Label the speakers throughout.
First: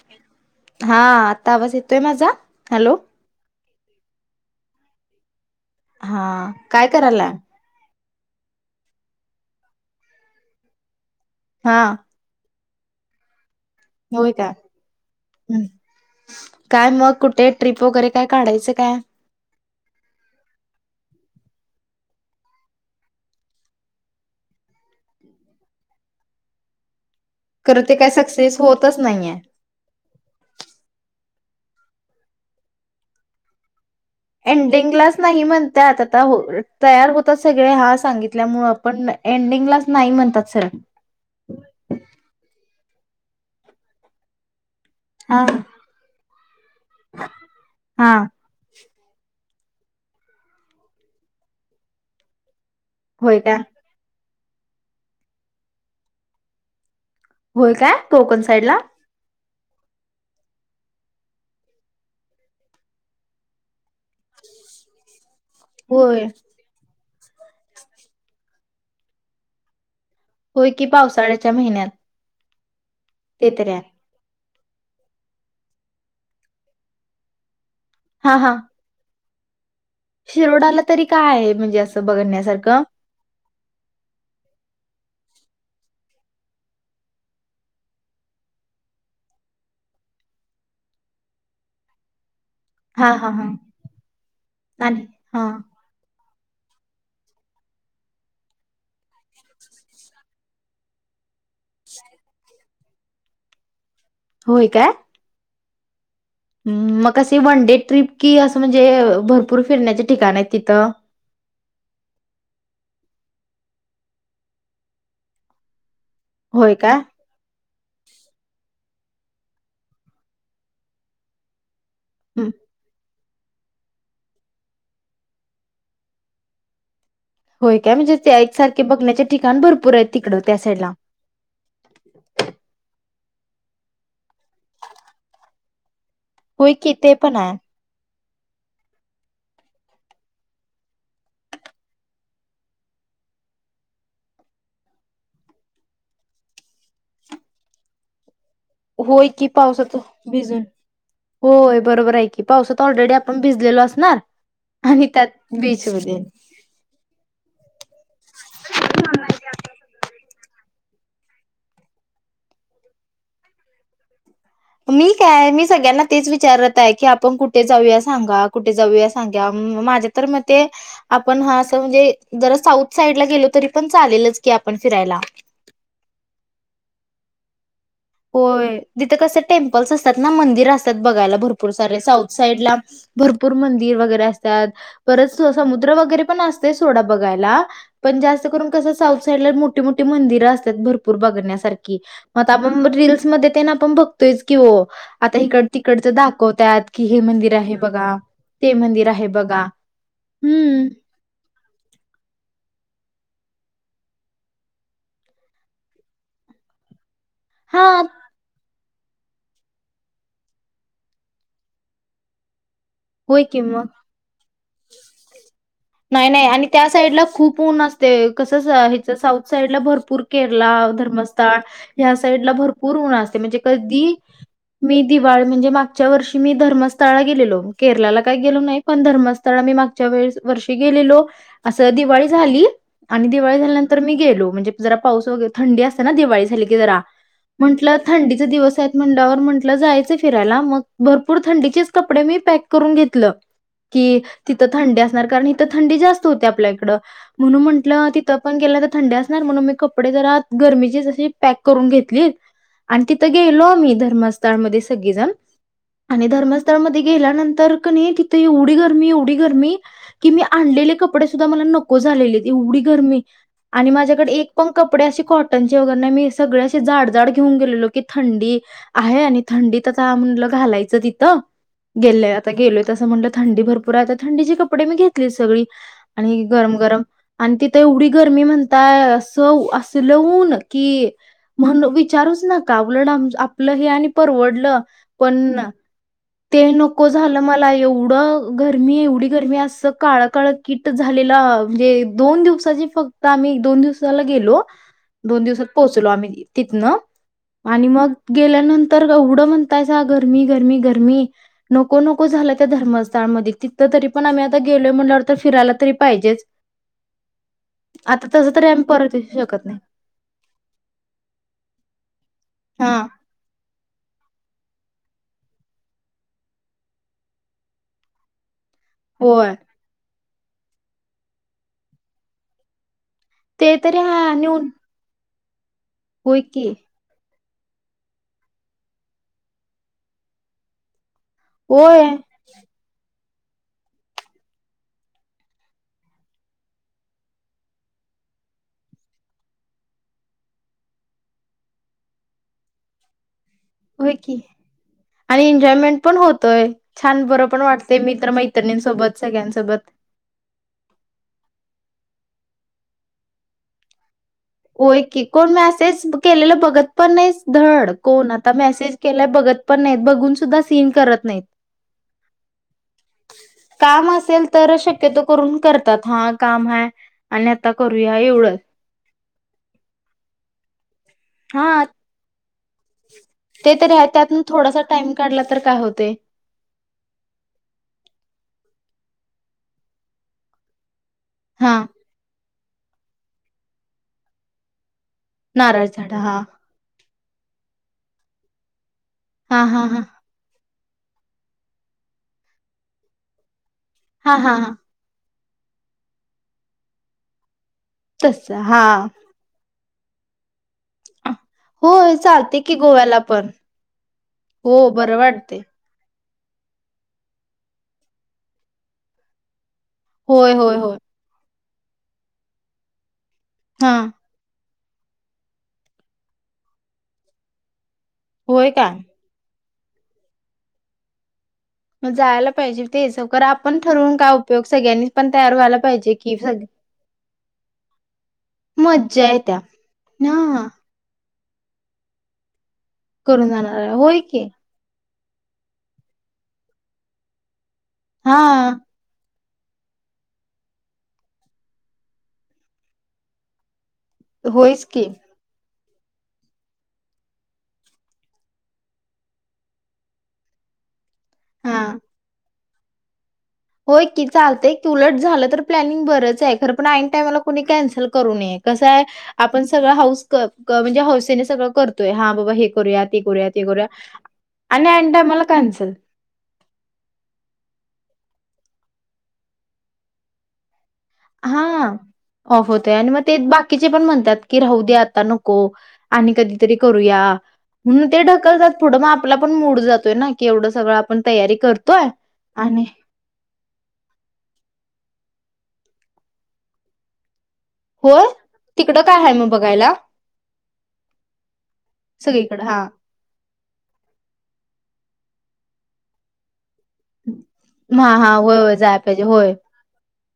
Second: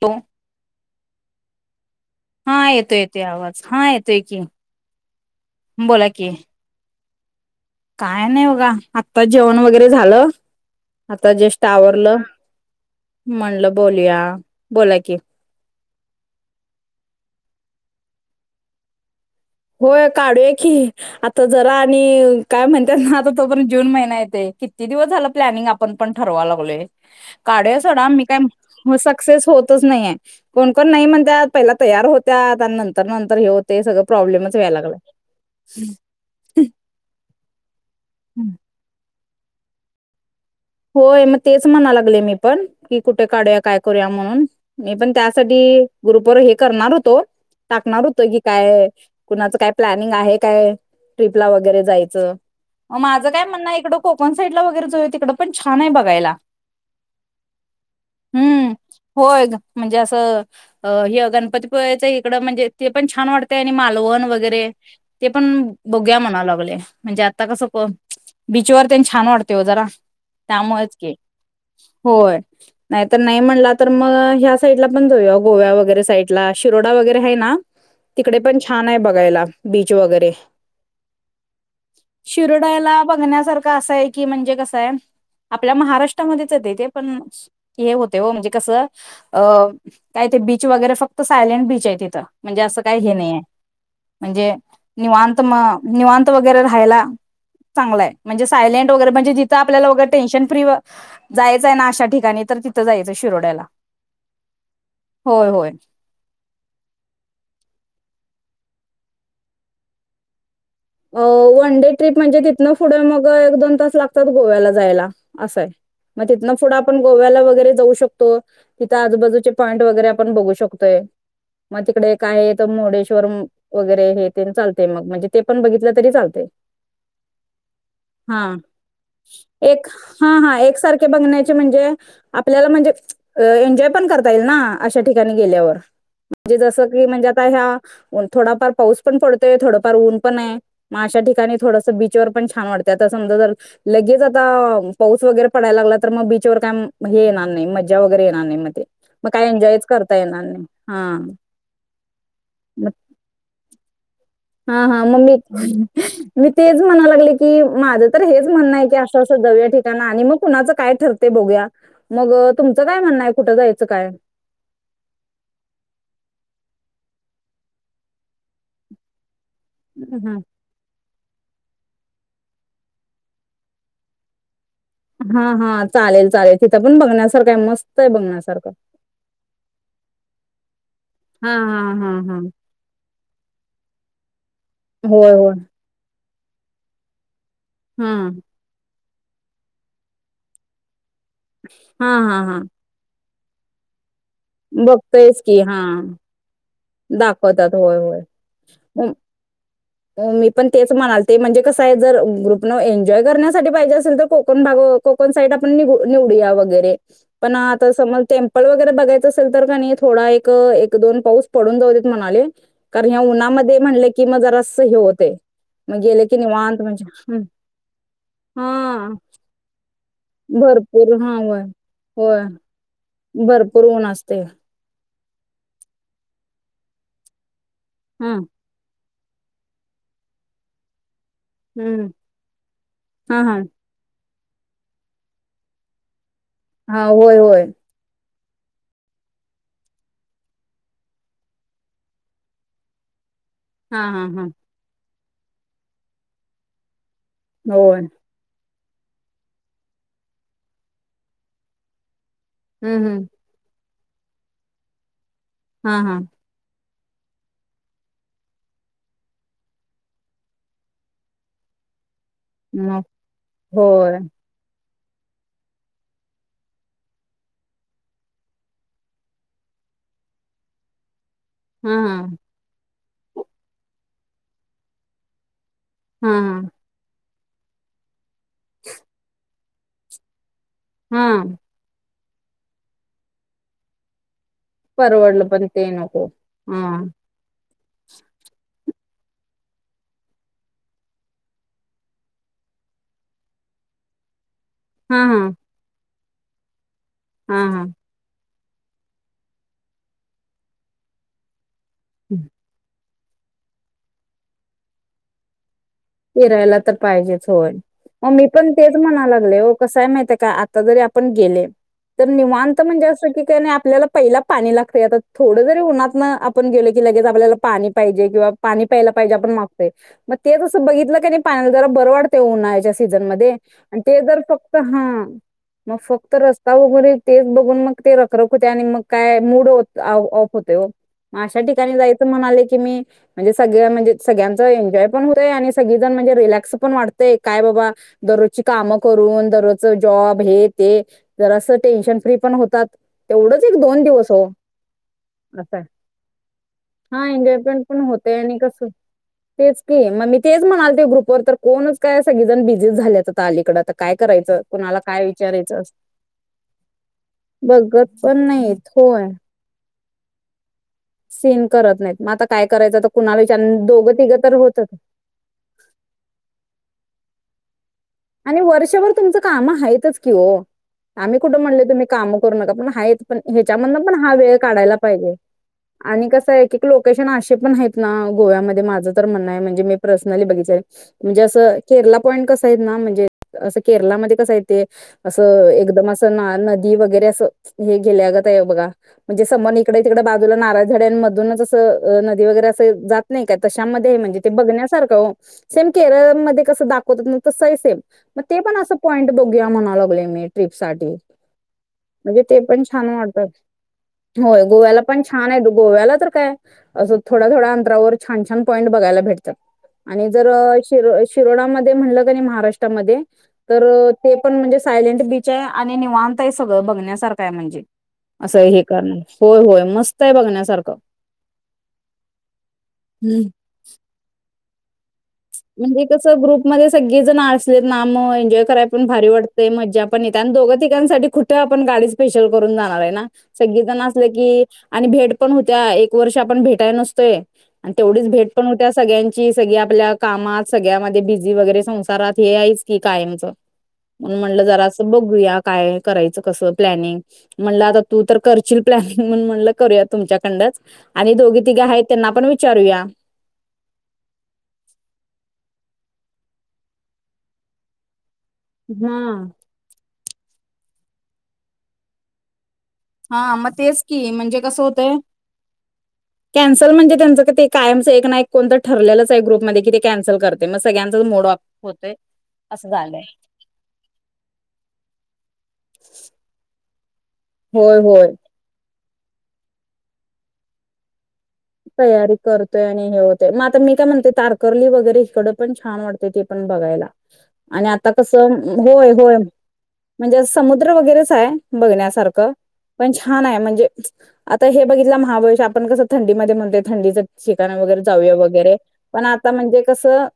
Speaker 1: तो.
Speaker 2: हा... आता आवाज ये
Speaker 1: हा येतोय. येते आवाज. हा.. येतोय कीं.
Speaker 2: हा... काय? कराला..
Speaker 1: काय नाय बगा. अत्ता जेवण वैगरे झालं. आता जष्ट
Speaker 2: हा
Speaker 1: आवरलं.. मणलंब- बोलूया
Speaker 2: होय का
Speaker 1: बोलाय कि-
Speaker 2: काय मग कुठे ट्रिप वगैरे काय काढायचं काय.
Speaker 1: होय काढूय की आता जरा आणि काय म्हणतात ना आता तो पण जून महिना येते किती दिवस झाला प्लॅनिंग आपण पण ठरवा लागलोय. काढूया
Speaker 2: खरं ते
Speaker 1: सडा मी काय
Speaker 2: सक्सेस होतच नाहीये
Speaker 1: सक्सेस होतच नाहीय कोणकण नाही म्हणत- पहिला तयार होत्या त्या नंतर नंतर हे होते सगळ-
Speaker 2: एंडिंगलाच नाही म्हणतत आता तयार होतात सगळे हा सांगितल्यामु आपण नाही. एंडिंगलाच नाही म्हणतात. सर
Speaker 1: होय मग तेच म्हणा लागले मी पण की - कुठे काढूया काय करूया म्हणून- मी पण
Speaker 2: हा
Speaker 1: त्यासाठी ग्रुपवर हे करणार होतो टाकणार
Speaker 2: हा
Speaker 1: होतो की काय- कुणाचं काय प्लॅनिंग आहे काय ट्रिपला वगैरे जायचं. म माझं
Speaker 2: होय
Speaker 1: काय
Speaker 2: का
Speaker 1: म्हणं इडं खोक- वन साई ला वगैरे आहे तिकडे- पण छान आहे बघायला-
Speaker 2: होय काय कोकण साईड
Speaker 1: हम्म
Speaker 2: ला-
Speaker 1: होय ग, म्हणजे असं हे गणपतीपुळे पचं इकड म्हणजे ते पण छान वाटतय आणि मालवन. लोहन वगैरे ते पण बोघ्या
Speaker 2: होय
Speaker 1: म्हणा लागले. म्हणजे आता कसं बीचवर त्यांनी छान वाटते हो जरा-
Speaker 2: होय की
Speaker 1: त्यामुळेच
Speaker 2: पावसाळ्याच्या महिन्यात-
Speaker 1: नाही तरर नाही
Speaker 2: ते तरी
Speaker 1: म्हणला
Speaker 2: आहे
Speaker 1: तर मग ह- साईड ला पण जाऊया गोव्या वगैरे साईड ला शिरोड वगैरे आहे ना-
Speaker 2: हा
Speaker 1: तिकडे
Speaker 2: हा
Speaker 1: पण छान आहे बघायला. बीच वगैरे
Speaker 2: शिरोडाला तरी काय आहे म्हणजे असं बघण्यासारखं.
Speaker 1: का असं आहे की म्हणजे कसं आहे आपल्या महाराष्ट्रामध्येच येत ते पण हे होते हो म्हणजे कसं अ काय ते बीच वगैरे फक्त सायलेंट बीच आहे तिथं. म्हणजे असं काही
Speaker 2: हा
Speaker 1: हे
Speaker 2: हा
Speaker 1: नाही आहे
Speaker 2: हा
Speaker 1: म्हणजे
Speaker 2: आणि
Speaker 1: निवांत
Speaker 2: हा
Speaker 1: म निवांत- वगैरे राहिला चांगला हे म्हणजे सायलेंट वगैरे म्हणजे तिथे आपल्याला वगैरे- टेनशन फ्री वा- जायचंय ना अशा ठिकाणी तर त- कुठ जायचं शिरोड्याला.
Speaker 2: होय काय
Speaker 1: होय होय
Speaker 2: मग असे वन डे ट्रीप कि असं म्हणजे भरपूर फिरण्याचे ठिकाण आहेत. तिथं
Speaker 1: सडे ट्र्रीप म्हणजे तिथनं पुढे मग एक दोन तास लागतात गोव्याला जायला असंय मग तिथन
Speaker 2: होय
Speaker 1: पुढं
Speaker 2: काय?
Speaker 1: आपण गोव्याला वगैरे जाऊ शकतो तिथं आजूबाजूचे पॉईंट वगैरे आपण बघू शकतोय मग तिकडे एक आहे मोडेश शोरूम वगैरे हे तेन चालतंय मग म्हणजे ते पण बघितलं तरी चालत
Speaker 2: होय काय म्हणजे त्या
Speaker 1: हा
Speaker 2: एकसारखे बघण्याचे ठिकाण
Speaker 1: एक
Speaker 2: भरपूर आहेत
Speaker 1: हा
Speaker 2: तिकडं त्या
Speaker 1: हा
Speaker 2: साईडला.
Speaker 1: एकसारखे बघण्याचे म्हणजे आपल्याला म्हणजे अ एन्जॉय पण करता येईल ना अशा ठिकाणी गेल्यावर म्हणजे
Speaker 2: होय
Speaker 1: जस
Speaker 2: की
Speaker 1: कि
Speaker 2: ते
Speaker 1: म्हणजे
Speaker 2: पण
Speaker 1: आता
Speaker 2: आहे
Speaker 1: ह्या थोडाफार पाऊस पण पडतो थोडफार ऊन पण मग अशा ठिकाणी थोडस बीचवर पण छान वाटत आ समजा जर लगेच आता पाऊस वगैरे पडायला लागला तर मग बीचवर काय हे येणार नाही मज्जा वगैरे येणार नाही मग ते
Speaker 2: होय
Speaker 1: मग
Speaker 2: की
Speaker 1: काय एन्जॉयच
Speaker 2: पावसात
Speaker 1: करता येणार
Speaker 2: भिजून
Speaker 1: नाही हा
Speaker 2: होय बरोबर आहे कि पावसात ऑलरेडी आपण भिजलेलो असणार
Speaker 1: हा हा
Speaker 2: आणि
Speaker 1: मग
Speaker 2: त्यात
Speaker 1: मी
Speaker 2: बीचमध्ये.
Speaker 1: मी तेच म्हणायला लागले की माझं तर हेच म्हणणं आहे की अशं दव ठिकाण आणि मग कुणाच काय काय ठरते बोघुया मग तुमचं काय म्हणणं आहे कुठं जायचं काय
Speaker 2: मी काय मी सगळ्यांना तेच विचारत आहे की आपण कुठे जाऊया सांगा कुठे जाऊया सांगा माझ्या तर मग ते आपण हा असं म्हणजे जर साऊथ साईड ला गेलो तरी पण चालेलच की फिरायला.
Speaker 1: हा हा चालेल चालेल तिथं पण बघण्यास सर काय मस्त आहे बघण्यासारखं
Speaker 2: होय तिथे कस टेम्पल्स असतात ना मंदिर असतात बघायला
Speaker 1: हा
Speaker 2: भरपूर
Speaker 1: हा
Speaker 2: सारे
Speaker 1: हा
Speaker 2: साऊथ
Speaker 1: हा
Speaker 2: साईड ला भरपूर मंदिर वगैरे अस त्यात
Speaker 1: होय
Speaker 2: परत
Speaker 1: होय
Speaker 2: समुद्र वगैरे पण असते सोडा बघायला पण
Speaker 1: हम्म
Speaker 2: जास्त करून कस साऊथ साईडला मोठी मोठी मंदिरं असतात भर पूर बघण्यासारखी
Speaker 1: हा हा हा
Speaker 2: मग फिल्मसमध्ये येन आपण बघ तोयच की ओ आता
Speaker 1: बघतोयच की
Speaker 2: इकडच
Speaker 1: हा
Speaker 2: तिकडचं दाखवतात कि हे मंदिर
Speaker 1: दाखवतात
Speaker 2: आहे
Speaker 1: होय
Speaker 2: बघा
Speaker 1: होय
Speaker 2: ते मंदिर आहे बघा
Speaker 1: मी पण
Speaker 2: हम्म
Speaker 1: तेच म्हणाल ते म्हणजे कसं आहे जर ग्रुपन एन्जॉय करण्या साठी पाहिजे असेल तर कोकण भाग कोकण साईड आपण नि निवडूया वगैरे पण
Speaker 2: हा
Speaker 1: आता समज टेम्पल व बघायच असे तर का थोडा एक एक दोन पाऊस पडून जाऊदेत म्हणालोय कारण या
Speaker 2: होय कि मग
Speaker 1: उन्हामध्ये म्हणले की मग जरा हे होते मग गेले
Speaker 2: नाही
Speaker 1: की
Speaker 2: नाही आणि
Speaker 1: निवांत
Speaker 2: त्या
Speaker 1: म्हणजे
Speaker 2: साईडला
Speaker 1: हम्म
Speaker 2: खूप ऊन असते कस
Speaker 1: हा
Speaker 2: साऊथ साईडला भरपूर केरला
Speaker 1: भरपूर हा
Speaker 2: धर्मस्थळ
Speaker 1: होय
Speaker 2: ह्या
Speaker 1: होय
Speaker 2: साईडला भरपूर ऊन असते म्हणजे
Speaker 1: भरपूर ऊन
Speaker 2: कधी
Speaker 1: असतयं
Speaker 2: मी दिवाळी म्हणजे मागच्या वर्षी मी धर्मस्थळा गेलेलो केरलाला
Speaker 1: हा
Speaker 2: काही गेलो नाही धर्मस्थळ असता मी मागच्या वेळेस वर्षी गेलेलो असं
Speaker 1: हम्म
Speaker 2: दिवाळी झाली आणि
Speaker 1: हा हा.
Speaker 2: दिवाळी झाल्यानंतर मी गेलो. म्हणजे जरा पाऊस वगैर थंडी असते ना दिवाळी झाली की जरा
Speaker 1: हा होय होय.
Speaker 2: म्हटलं थंडीत दिवस आहेत म्हटलं जायचं फिरायला मग भरपूर थंडीचेच कपडे मी पॅक करून घेतलं.
Speaker 1: हा
Speaker 2: कि
Speaker 1: हा हा.
Speaker 2: तिथं थंड अस. कारण इथं थंडी जास्त होते आपल्या इकड. म्हणून
Speaker 1: होय.
Speaker 2: म्हटलं तिथं पण गेलं तर थंडी असणार म्हणून मी कपडे जरा गरमीचीच अशी पॅक करून घेतलीत. आणि
Speaker 1: हम्म हम्म
Speaker 2: तिथं गेलो आम्ही धर्मस्थानमध्ये सगळेजण.
Speaker 1: हा हा.
Speaker 2: आणि धर्मस्थळमध्ये गेल्यानंतर तर कनी तिथे एवढी गरमी एवढी गरमी की मी आणलेले कपडे सुद्धा मला नको झालेले. एवढी
Speaker 1: मग
Speaker 2: गरमी आणि
Speaker 1: होय.
Speaker 2: माझ्याकडे एक पण कपडे अे कॉटन वगैरे नाही मी सगळे असे जाड जाड घेऊन गेलेलो की थंडी आहे आणि थंडीत आता म्हटलं घालायचं तिथ
Speaker 1: हम्म हम.
Speaker 2: गेलोय तस म्हटलं थंडी भरपूर आहेता थंडीचे कपडे मी घेतले सगळी.
Speaker 1: हा
Speaker 2: आणि
Speaker 1: हा.
Speaker 2: गरम गरम आणि तिथ एवढी गर्मी म्हणताय असं असल ऊन की
Speaker 1: हा
Speaker 2: विचारूच नका उलट आपलं हे आणि परवडल
Speaker 1: परवडलं पण ते नको हा.
Speaker 2: नको झालं मला एवढं गरमी एवढी गरमी असं काळ काळ कीट झालेला म्हणजे दोन दिवसाची फक्त आम्ही दोन दिवसाला गेलो.
Speaker 1: हा हा
Speaker 2: दोन दिवसात पोहोचलो आम्ही तिथन
Speaker 1: हा
Speaker 2: आणि मग गेल्या नंतर एवढं म्हणतायसा गरमी, गरमी, गरमी नको नको
Speaker 1: हा.
Speaker 2: झालं त्या धर्मस. त्यामदी तिथं तरी पण आम्ही आता गेलोय म्हटल्यावर तर फिरायला तर
Speaker 1: फिरायला तर पाहिजेच, होय
Speaker 2: आता
Speaker 1: म मी
Speaker 2: तसं तरी
Speaker 1: पण
Speaker 2: आम्ही
Speaker 1: तेच
Speaker 2: परत
Speaker 1: म्हणाय
Speaker 2: येऊ
Speaker 1: लागले
Speaker 2: शकत
Speaker 1: हो
Speaker 2: नाही
Speaker 1: कसय माहितय काय आता जरी आपण गेले तर निवांत म्हणजे असं की नाही आपल्याला पहिला पाणी लाग तरी आता थोडं जरी उन्हात ना आपण गेलो की लगेच आपल्याला पाणी पाहिजे किंवा पाणी प्यायला पाहिजे आपण
Speaker 2: होय
Speaker 1: मागतय म तेजस बघितलं क नाही पान जरा बर वाटतेय उन्हाळ्याच्या सीझन मध्ये,
Speaker 2: तरी
Speaker 1: आणि ते
Speaker 2: हा
Speaker 1: जर
Speaker 2: नेऊन
Speaker 1: फक्त हां मग फक्त
Speaker 2: होय की
Speaker 1: रस्ता वगरे तेच बघून मग ते रखरख होते आणि मग काय मूड ओ ऑफ होतय हो अशा ठिकाणी
Speaker 2: होय
Speaker 1: जायचं म्हणाले की मी म्हणजे सगळ म्हणजे सगळनचं एन्जॉय पण आणि सगळीजण म्हणजे रिलॅक्स पण वाटतय. काय बाबा दररोजची कामं करून दररोज जॉब हे ते जरास टेन्शन फ्री पण होतात. तेवढंच एक दोन
Speaker 2: होय
Speaker 1: दिवस
Speaker 2: की,
Speaker 1: हो
Speaker 2: आणि
Speaker 1: असं आहे.
Speaker 2: एन्जॉयमेंट पण होतोय छान
Speaker 1: हा
Speaker 2: बरं पण
Speaker 1: एन्जॉयमेंट
Speaker 2: वाटतय मित्र
Speaker 1: होते आणि कसं
Speaker 2: मैत्रिणींसोबत
Speaker 1: तेच
Speaker 2: सगळ्यांसोबत.
Speaker 1: की मग मी तेच म्हणाल ते ग्रुपवर तर कोणच काय सगळे जण बिझी झालेत आता अलीकडं आता काय करायचं कुणाला
Speaker 2: होय की,
Speaker 1: काय
Speaker 2: कोण
Speaker 1: विचारायचं
Speaker 2: मेसेज केलेला बघत पण नाही धड
Speaker 1: बघत
Speaker 2: कोण
Speaker 1: पण
Speaker 2: आता
Speaker 1: नाहीत
Speaker 2: मेसेज केलाय
Speaker 1: होय.
Speaker 2: बघत पण नाही बघून सुद्धा सीन करत नाहीत,
Speaker 1: सीन करत नाहीत मग आता काय करायचं तर कुणाला विचार
Speaker 2: काम
Speaker 1: दोघं तिघं
Speaker 2: असेल
Speaker 1: तर
Speaker 2: तरच
Speaker 1: होतच
Speaker 2: शक्यतो करून करतात. हा काम हाय. आणि आता करूया एवढंच
Speaker 1: आणि वर्षभर तुमच कामा हैतच कि हो आम्ही कुट
Speaker 2: हा
Speaker 1: म्हणलं तूम्ही काम पण हायत पण
Speaker 2: ते
Speaker 1: ह्याच्या
Speaker 2: तरी आहे
Speaker 1: पण हा
Speaker 2: त्यातून
Speaker 1: वेळ
Speaker 2: थोडासा
Speaker 1: काढायला
Speaker 2: टाइम
Speaker 1: पाहिजे,
Speaker 2: काढला तर काय होते
Speaker 1: आणि कस आहे की लोकेशन असे पण आहेत ना गोव्यामध्ये मा माझं तर म्हणणं आहे म्हणजे मी पर्सनली बघितलय. म्हणजे
Speaker 2: हा
Speaker 1: असं केरला पॉईंट कस [unintelligible] ते असं केरलामध्ये कसये ते असं
Speaker 2: नारळ
Speaker 1: एकदम
Speaker 2: झाड हा
Speaker 1: असं ना, नदी वगैरे हे गेल्यागत आहे बघा. म्हणजे
Speaker 2: हा
Speaker 1: समर न
Speaker 2: हा
Speaker 1: इकडे
Speaker 2: हा
Speaker 1: तिकडे बाजूला नारळ झड्यानमधूनच अस, नदी वगैरे अस जात नाही का? तशामध्ये
Speaker 2: हा
Speaker 1: म्हणजे ते
Speaker 2: हा हा
Speaker 1: बघण्यासारखं हो सेम केरळ मध्ये कसं दाखवतात ना तस आहे सेम. मग
Speaker 2: तस
Speaker 1: ते पण
Speaker 2: हा
Speaker 1: असं पॉईंट बघू या म्हण [unintelligible] ट्रीप साठी
Speaker 2: होय
Speaker 1: म्हणजे ते
Speaker 2: चालते की
Speaker 1: पण छान
Speaker 2: गोव्याला पण
Speaker 1: वाटत होय
Speaker 2: हो
Speaker 1: गोव्याला
Speaker 2: बरं
Speaker 1: पण छान
Speaker 2: वाटते
Speaker 1: आहे गोव्याला तर काय असं थोड्या थोड्या अंतरावर छानछान पॉईंट बघायला भेटतात. आणि जर
Speaker 2: होय होय
Speaker 1: श
Speaker 2: होय
Speaker 1: शिरोडामध्ये ते म्हणलं कणी महाराष्ट मध्ये तर
Speaker 2: हा
Speaker 1: ते पण म्हणजे सायलेंट बीच आहे आणि निवांत आहे सगळं बघण्यासारखं आहे म्हणजे. असं
Speaker 2: होय
Speaker 1: हे
Speaker 2: काय
Speaker 1: करण, होय होय. मस्त आहे बघण्यासारखं.
Speaker 2: ग जायला पाहिजे ते सवकार
Speaker 1: हम्म
Speaker 2: आपण ठरवून का उपयोग सगळ्यांनी पण तयार व्हायला
Speaker 1: म्हणजे,
Speaker 2: पाहिजे की
Speaker 1: कसं
Speaker 2: सग
Speaker 1: ग्रुपमध्ये सगळी जण असलेत मं एन्जॉय कराय पण भारी
Speaker 2: मज्जा येत्या
Speaker 1: वाटतय मज्जा पण येत्या आणि
Speaker 2: हा
Speaker 1: दोघं तिकांसाठी खु आपण गाडी स्पेशल करून जा [unintelligible]
Speaker 2: करून जाणार
Speaker 1: सगळीजण
Speaker 2: होय
Speaker 1: असली की, आणि भेट पण होत्या, एक वर्ष आपण भेटाय नसतोय आणि तेवढीच
Speaker 2: हा
Speaker 1: भेट पण होत्या सगळ्यां ची सगळ आपल्या कामात सगळ्यामध्ये बिझी वगैरे संसारात हे आहेच की कायमचं. म्हणून म्हटलं
Speaker 2: होयच
Speaker 1: जरा स
Speaker 2: की
Speaker 1: बघूया. काय करायचं कस प्लॅनिंग म्हणलं आता तू तर करशील प्लॅनिंग म्हणून म्हणलं करूया तुमच्याकडच. आणि दोघे तिघे
Speaker 2: हा
Speaker 1: आहेत त्यांना पण चारूया.
Speaker 2: होय की चालतंय उलट झालं तर प्लॅनिंग बरंच आहे. खर पण आईनं टामला कोणी कॅन्सल करू नये कसाय
Speaker 1: हा
Speaker 2: आपण सगळ हऊस म्हणजे, हौसेने सगळं करतोय हा बाबा हे. करूया ते करूया
Speaker 1: हा,
Speaker 2: ते
Speaker 1: मग
Speaker 2: करूया
Speaker 1: तेच की म्हणजे, कस
Speaker 2: आणि ऐन
Speaker 1: होतंय.
Speaker 2: टायमाला कॅन्सल
Speaker 1: कॅन्सल म्हणजे, त्यांच ते कायमच नाही कोणं तर ठरलेलंच ग्रुपमध्ये कि ते कॅन्सल करते. सगळ्यांचाच मूड ऑफ
Speaker 2: हा,
Speaker 1: होतोय
Speaker 2: ऑफ
Speaker 1: असं
Speaker 2: होतय आणि मग
Speaker 1: झालंय.
Speaker 2: ते बाकीचे पण म्हणतात की राहू दे आता नको आणि कधीतरी करूया.
Speaker 1: होय
Speaker 2: म्हणून, ते
Speaker 1: होय
Speaker 2: ढकलतात पुढं मग आपला पण मूड जातोय ना की एवढं सगळं आपण तयारी करतोय
Speaker 1: तयारी करतोय आणि हे होतंय. मग आता मी काय म्हणतोय तारकर्ली वगैरे इकड पण छान वाटते ते पण बघायला. आणि आता
Speaker 2: होय
Speaker 1: कसं
Speaker 2: तिकडं
Speaker 1: होय
Speaker 2: काय आहे
Speaker 1: होय
Speaker 2: मग बघायला
Speaker 1: म्हणजे, समुद्र वगैरेच आहे बघण्यासारख
Speaker 2: सगळीकडं हा
Speaker 1: पण छान आहे. म्हणजे, आता हे बघितलं [unintelligible] आपण कस थं मध्ये म्हण थंडीचं ठिकाण वगैरे
Speaker 2: हा
Speaker 1: जाऊया
Speaker 2: हा होय
Speaker 1: वगैरे
Speaker 2: होय जायला पाहिजे
Speaker 1: पण आता
Speaker 2: होय
Speaker 1: म्हणजे कसं.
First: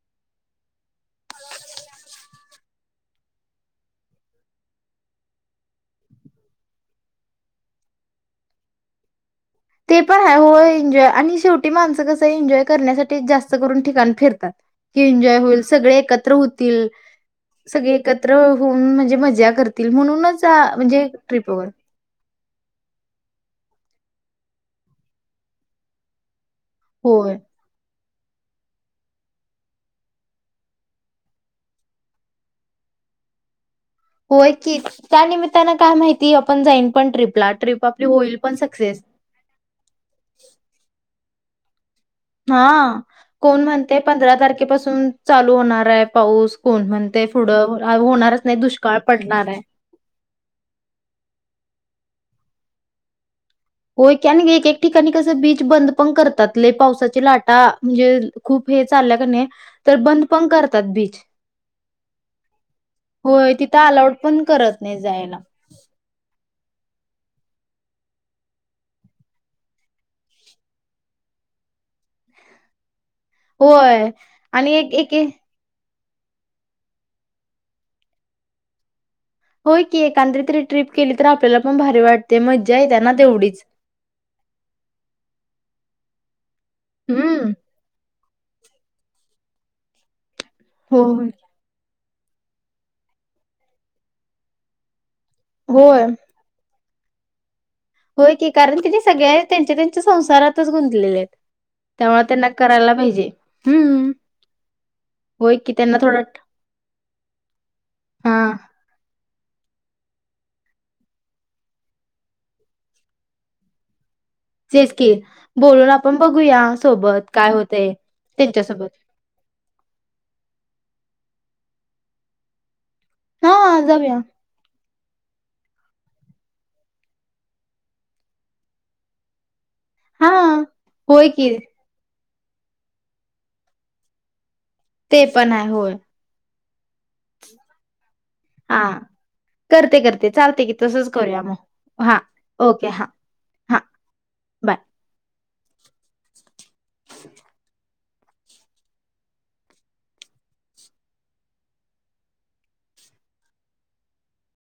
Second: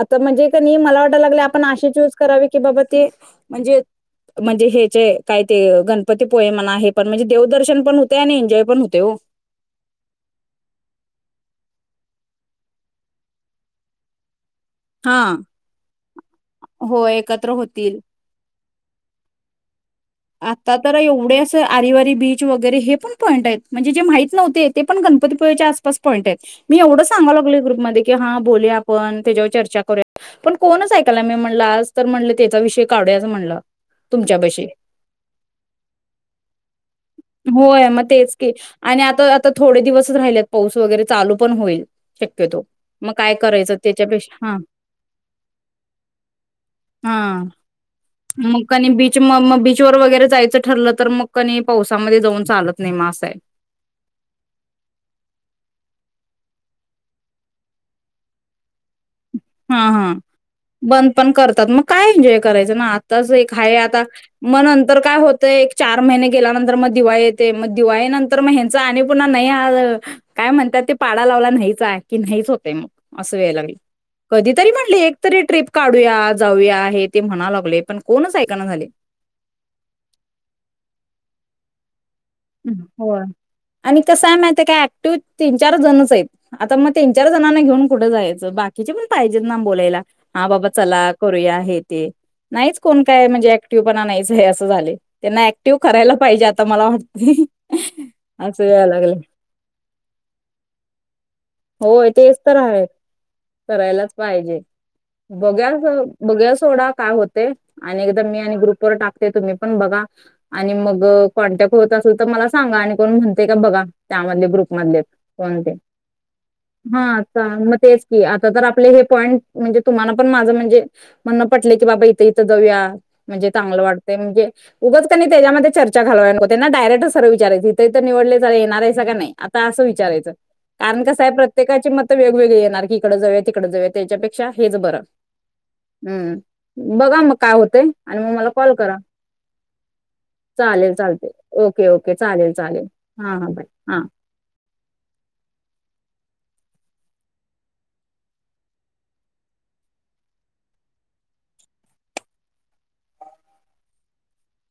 Speaker 1: आता म्हणजे कणी मला वाटायला लागले आपण अे चूज करावी की बाबा ते म्हणजे म्हणजे हेचे काय ते गणपती पोय म्हणा हे पण म्हणजे देवदर्शन पण होते आणि एन्जॉय पण होते हो.
Speaker 2: ते पण आहे हो एन्जॉय आणि शेवटी माणसं कसं एन्जॉय करण्यासाठी जास्त करून ठिकाण फिरतात. की
Speaker 1: हा
Speaker 2: एन्जॉय होईल सगळे एकत्र होतील
Speaker 1: हो एकत्र
Speaker 2: सगळे
Speaker 1: होतील.
Speaker 2: एकत्र म्हणजे मजा करत.
Speaker 1: आता तर एवढे अस आरिवारी बीच र हे पण पॉंट म्हणजे माहित नव्हते ते पण गणपतीपुच्या आसपास पॉईंट मी एवढ
Speaker 2: होय.
Speaker 1: सांगाोग ग्रप ममध्ये की हा बोल आपण त्याच्यावर चर्चा करूया पण कोणच ऐकायला मी म्हणलं आज तर म्हण त्याचा विषय कावडू अस म्हणलं.
Speaker 2: होय
Speaker 1: तुमच्यापाशी
Speaker 2: की त्यानमित त्यांना काय माहिती? आपण जाईन पण ट्रिपला ट्रिप
Speaker 1: होय मग
Speaker 2: आपली
Speaker 1: तेच
Speaker 2: होईल
Speaker 1: की
Speaker 2: पण सक्सेस.
Speaker 1: आणि आता आता थोडे दिवसच राहिले पाऊस वगैरे चालू पण होईल.
Speaker 2: हा
Speaker 1: शक्यतो. मग काय
Speaker 2: कोण
Speaker 1: करायचं
Speaker 2: म्हणते पंधरा
Speaker 1: त्याच्यापेक्षा हा
Speaker 2: तारखेपासून चालू होणार आहे पाऊस कोण म्हणते
Speaker 1: हा
Speaker 2: पुढं होणारच नाही
Speaker 1: मग कणी
Speaker 2: दुष्काळ
Speaker 1: बीच म
Speaker 2: पडणार आहे.
Speaker 1: मग पासामध्ये जाऊन चालत नाहीे मा असं आहे.
Speaker 2: हो एक एक ठिकाणी कस बीच बंद पण करतात पावसाची लाटा म्हणजे खूप हे चा
Speaker 1: हा हा बंद पण करतात मग काय एन्जॉय करायचं ना आताच
Speaker 2: होय
Speaker 1: एक आहे
Speaker 2: तिथं
Speaker 1: आता
Speaker 2: अलाउड पण
Speaker 1: म
Speaker 2: करत नाही
Speaker 1: नंतर काय
Speaker 2: जायला.
Speaker 1: होतय एक चार महिने गेल्यानंतर म दिवाळी येते मग दिवाळी नंतर मग हचा आणि पुन्हा नाही काय म्हणतात ते पाडा लावला नाहीचा की नाहीच होते मग अस वेला
Speaker 2: होय
Speaker 1: भ कधीतरी
Speaker 2: आणि
Speaker 1: म्हटले एक
Speaker 2: एके
Speaker 1: तरी ट्र्रीप काढून. ूया जाऊया हे ते म्हणा लागले पण कोणच ऐकना झाले.
Speaker 2: होय की एकत्र तरी ट्र्रीप केली तर आपल्याला पण भारी वाटते. मज्जा येत्या
Speaker 1: हो
Speaker 2: ना तेवढीच.
Speaker 1: आणि कसं आहे माहित काय ऍक्टिव्ह तीन चार जणच आहेत. आता मग तीन चार
Speaker 2: हम्म.
Speaker 1: जणांना घेऊन कुठं जाय. बाकीचे पण पाहिजेत ना बोलायला. हा बाबा चला
Speaker 2: होय.
Speaker 1: करूया आहेत. ते नाहीच कोण काय म्हणजे ऍक्टिव पणा नाहीच आहे असं झाले. त्यांना ऍक्टिव्ह
Speaker 2: होय.
Speaker 1: करायला पाहिजे आताला वाट [inaudible]
Speaker 2: होय की
Speaker 1: अस
Speaker 2: कारण
Speaker 1: याय
Speaker 2: की ते
Speaker 1: लागले
Speaker 2: सगळे त्यांच्या त्यांच्या संसारातच गुंतलेले आहेत.
Speaker 1: होय
Speaker 2: त्यामुळे
Speaker 1: तेच
Speaker 2: त्यांना
Speaker 1: तर आहे
Speaker 2: करायला पाहिजे. हम्म.
Speaker 1: करायलाच पाहिजे
Speaker 2: होय की
Speaker 1: बघ्यास
Speaker 2: त्यांना थोडं
Speaker 1: बघ्या सोडा काय होते आणि एकदा मी
Speaker 2: हा
Speaker 1: आणि ग्रुपवरर टाकते तुम्ही बा म होत असेल तर मला सांगा आणि कोण म्हणते का बघा. त्यामधले
Speaker 2: तेच
Speaker 1: ग्रुपमधले
Speaker 2: की
Speaker 1: कोणते
Speaker 2: बोलून आपण बघूया
Speaker 1: हा
Speaker 2: सोबत
Speaker 1: तर
Speaker 2: काय
Speaker 1: मग
Speaker 2: होतय
Speaker 1: तेच की आता तर
Speaker 2: त्यांच्यासोबत
Speaker 1: आपले हे पॉईंट म्हणजे तुम्हाला पण माझं म्हणजे म्हणं पटले की बाबा इथं इथं जाऊया म्हणजे
Speaker 2: हा
Speaker 1: चांगलं वाटतय
Speaker 2: जाऊया
Speaker 1: म्हणजे उगच क त्याच्यामध्ये चर्चा घालय त्यांना डायरेक्ट सर विचारयचथ तर निवले येणारयं का नाही असं
Speaker 2: हा
Speaker 1: विचारायचं कारण का
Speaker 2: होय
Speaker 1: साहेब
Speaker 2: की
Speaker 1: प्रत्येकाचे म वेगवेगळे येणार की इकडे जाऊ तिककडे जाऊ त्याच्यापेक्षा हेच बरं
Speaker 2: ते पण आहे होय
Speaker 1: हम्म बघा मग काय होतेय
Speaker 2: हा करते करते चालते की
Speaker 1: चालेल
Speaker 2: तसच
Speaker 1: चालतंय.
Speaker 2: करूया
Speaker 1: ओके
Speaker 2: मग
Speaker 1: ओके
Speaker 2: हा
Speaker 1: चालेल
Speaker 2: ओके
Speaker 1: चालेल हा हा बाय हा
Speaker 2: बाय [unintelligible]